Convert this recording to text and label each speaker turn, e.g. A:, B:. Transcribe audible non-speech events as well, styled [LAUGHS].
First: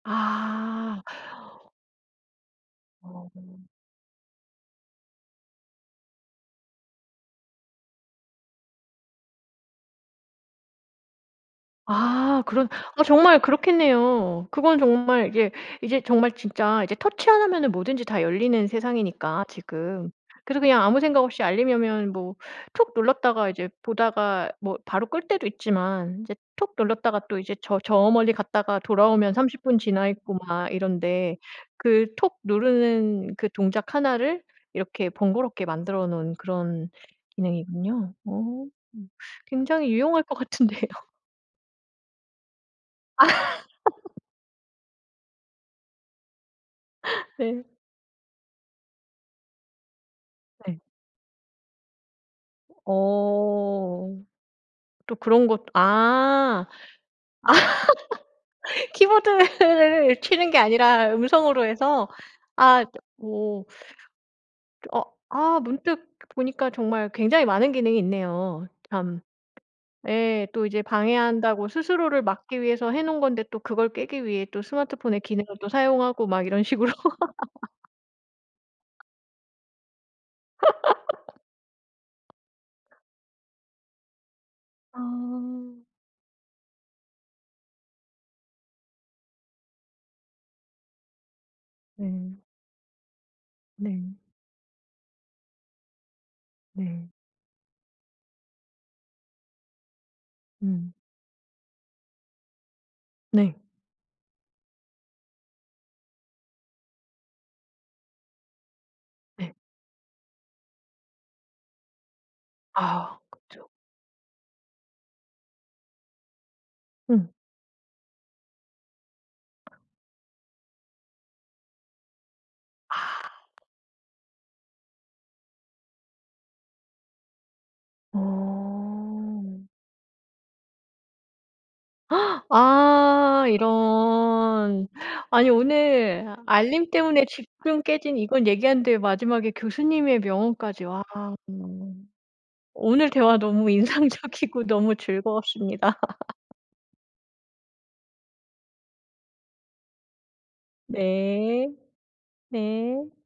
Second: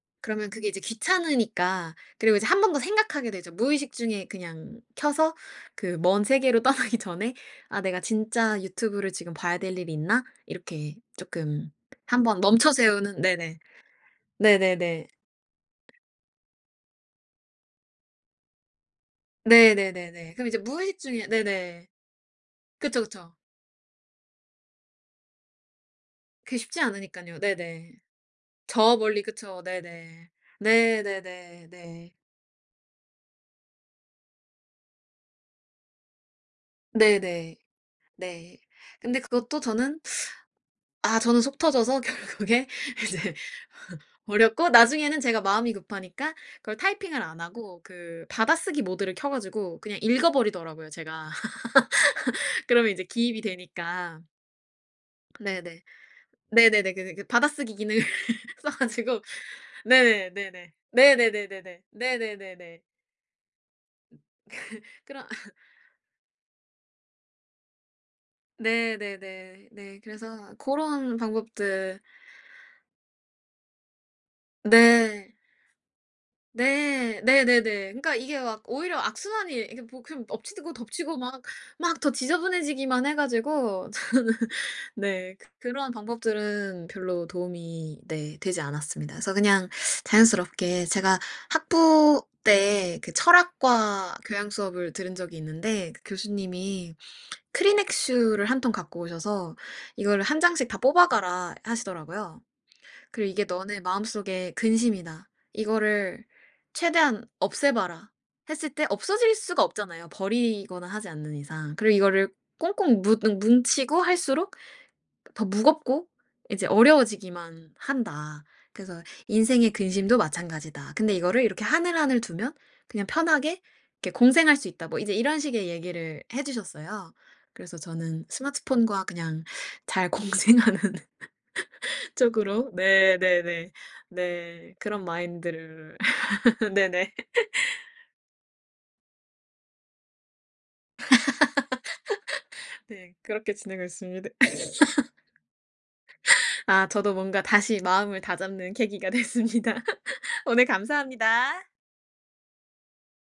A: 그러면 그게 이제
B: 아. [INHALES]
A: 귀찮으니까 그리고 이제 1 번 더
B: 어.
A: 생각하게 되죠. 무의식 중에 그냥 켜서 그 먼 세계로 떠나기 전에 '아 내가 진짜 유튜브를 지금 봐야 될 일이 있나?' 이렇게 조금 1 번
B: 아 그런
A: 멈춰
B: 아
A: 세우는
B: 정말
A: 네네.
B: 그렇겠네요. 그건
A: 네네네.
B: 정말 이게 이제 정말 진짜 이제 터치 하나면은 뭐든지 다 열리는 세상이니까 지금.
A: 네네네네. 그럼 이제
B: 그래서 그냥
A: 무의식
B: 아무 생각
A: 중에
B: 없이 알림이
A: 네네.
B: 오면 뭐 툭
A: 그쵸 그쵸.
B: 눌렀다가 이제 보다가 뭐 바로 끌 때도 있지만 이제
A: 그게
B: 톡
A: 쉽지
B: 눌렀다가
A: 않으니깐요.
B: 또 이제 저
A: 네네.
B: 저 멀리 갔다가
A: 저 멀리
B: 돌아오면 30
A: 그쵸.
B: 분 지나
A: 네네.
B: 있고 막
A: 네
B: 이런데
A: 네네
B: 그
A: 네.
B: 톡 누르는 그 동작 1 를 이렇게 번거롭게 만들어 놓은 그런
A: 네네.
B: 기능이군요.
A: 네.
B: 어.
A: 근데 그것도
B: 굉장히
A: 저는
B: 유용할 것 같은데요.
A: [SUCKS TEETH] 아 저는 속 터져서 결국에 이제
B: [LAUGHS]
A: 버렸고 나중에는 제가 마음이 급하니까 그걸 타이핑을
B: [LAUGHS]
A: 안
B: 네.
A: 하고 그 받아쓰기 모드를 켜 가지고 그냥
B: 네.
A: 읽어버리더라고요 제가. [LAUGHS] 그러면 이제 기입이
B: 어.
A: 되니까.
B: 또 그런 것
A: 네네.
B: 아
A: 네네네 그느 그 받아쓰기 기능을 [LAUGHS] 써
B: [LAUGHS]
A: 가지고
B: 키보드를
A: 네네.
B: 치는 게
A: 네네.
B: 아니라 음성으로
A: 네네네네네.
B: 해서?
A: 네네네네.
B: 아 뭐
A: 그
B: 어
A: 그런 [LAUGHS]
B: 아 문득 보니까 정말 굉장히 많은 기능이 있네요.
A: 네.
B: 참.
A: 네네. 네.
B: 예.
A: 그래서
B: 또 이제
A: 고런
B: 방해한다고
A: 방법들
B: 스스로를 막기 위해서 해 놓은 건데 또 그걸 깨기 위해 또 스마트폰의
A: 네.
B: 기능을 또 사용하고 막 이런 식으로.
A: 네. 네네네.
B: [LAUGHS]
A: 그러니까 이게 막 오히려 악순환이 이게 뭐 그 엎치고 덮치고 막 막 더
B: [LAUGHS]
A: 지저분해지기만 해 가지고 저는 네 그
B: 아.
A: 그러한 방법들은 별로 도움이 네 되지 않았습니다. 그래서 그냥 자연스럽게 제가 학부
B: 네.
A: 때 그
B: 네.
A: 철학과 교양수업을 들은 적이 있는데 그 교수님이
B: 네.
A: 크리넥스 를 한 통 갖고 오셔서 "이거를 1 장씩 다
B: 음.
A: 뽑아가라." 하시더라고요. 그리고 "이게
B: 네.
A: 너네 마음속의 근심이다. 이거를 최대한 없애 봐라." 했을 때 없어질
B: 네.
A: 수가 없잖아요, 버리거나 하지 않는 이상. 그리고 이거를 "꽁꽁
B: 아
A: 무눙
B: 그쵸.
A: 뭉치고 할수록 더 무겁고 이제
B: 음.
A: 어려워지기만 한다. 그래서 인생의 근심도 마찬가지다. 근데 이거를 이렇게 하늘하늘 두면
B: 아.
A: 그냥 편하게 이렇게 공생할 수 있다." 뭐 이제 이런 식의 얘기를 해주셨어요. 그래서 저는 스마트폰과 그냥
B: 어.
A: 잘 공생하는 [LAUGHS]
B: [GASPS]
A: 쪽으로 네.
B: 아
A: 네네. 네.
B: 이런.
A: 그런
B: 아니
A: 마인드를
B: 오늘
A: [LAUGHS]
B: 알림
A: 네네.
B: 때문에 집중
A: [LAUGHS]
B: 깨진 이건 얘기하는데 마지막에 교수님의 명언까지 와.
A: [LAUGHS]
B: 오늘
A: 네.
B: 대화
A: 그렇게
B: 너무
A: 지내고 있습니다.
B: 인상적이고 너무
A: [LAUGHS]
B: 즐거웠습니다.
A: 아
B: [LAUGHS]
A: 저도 뭔가 다시 마음을 다잡는 계기가 됐습니다. [LAUGHS] 오늘 감사합니다.
B: 네. 네.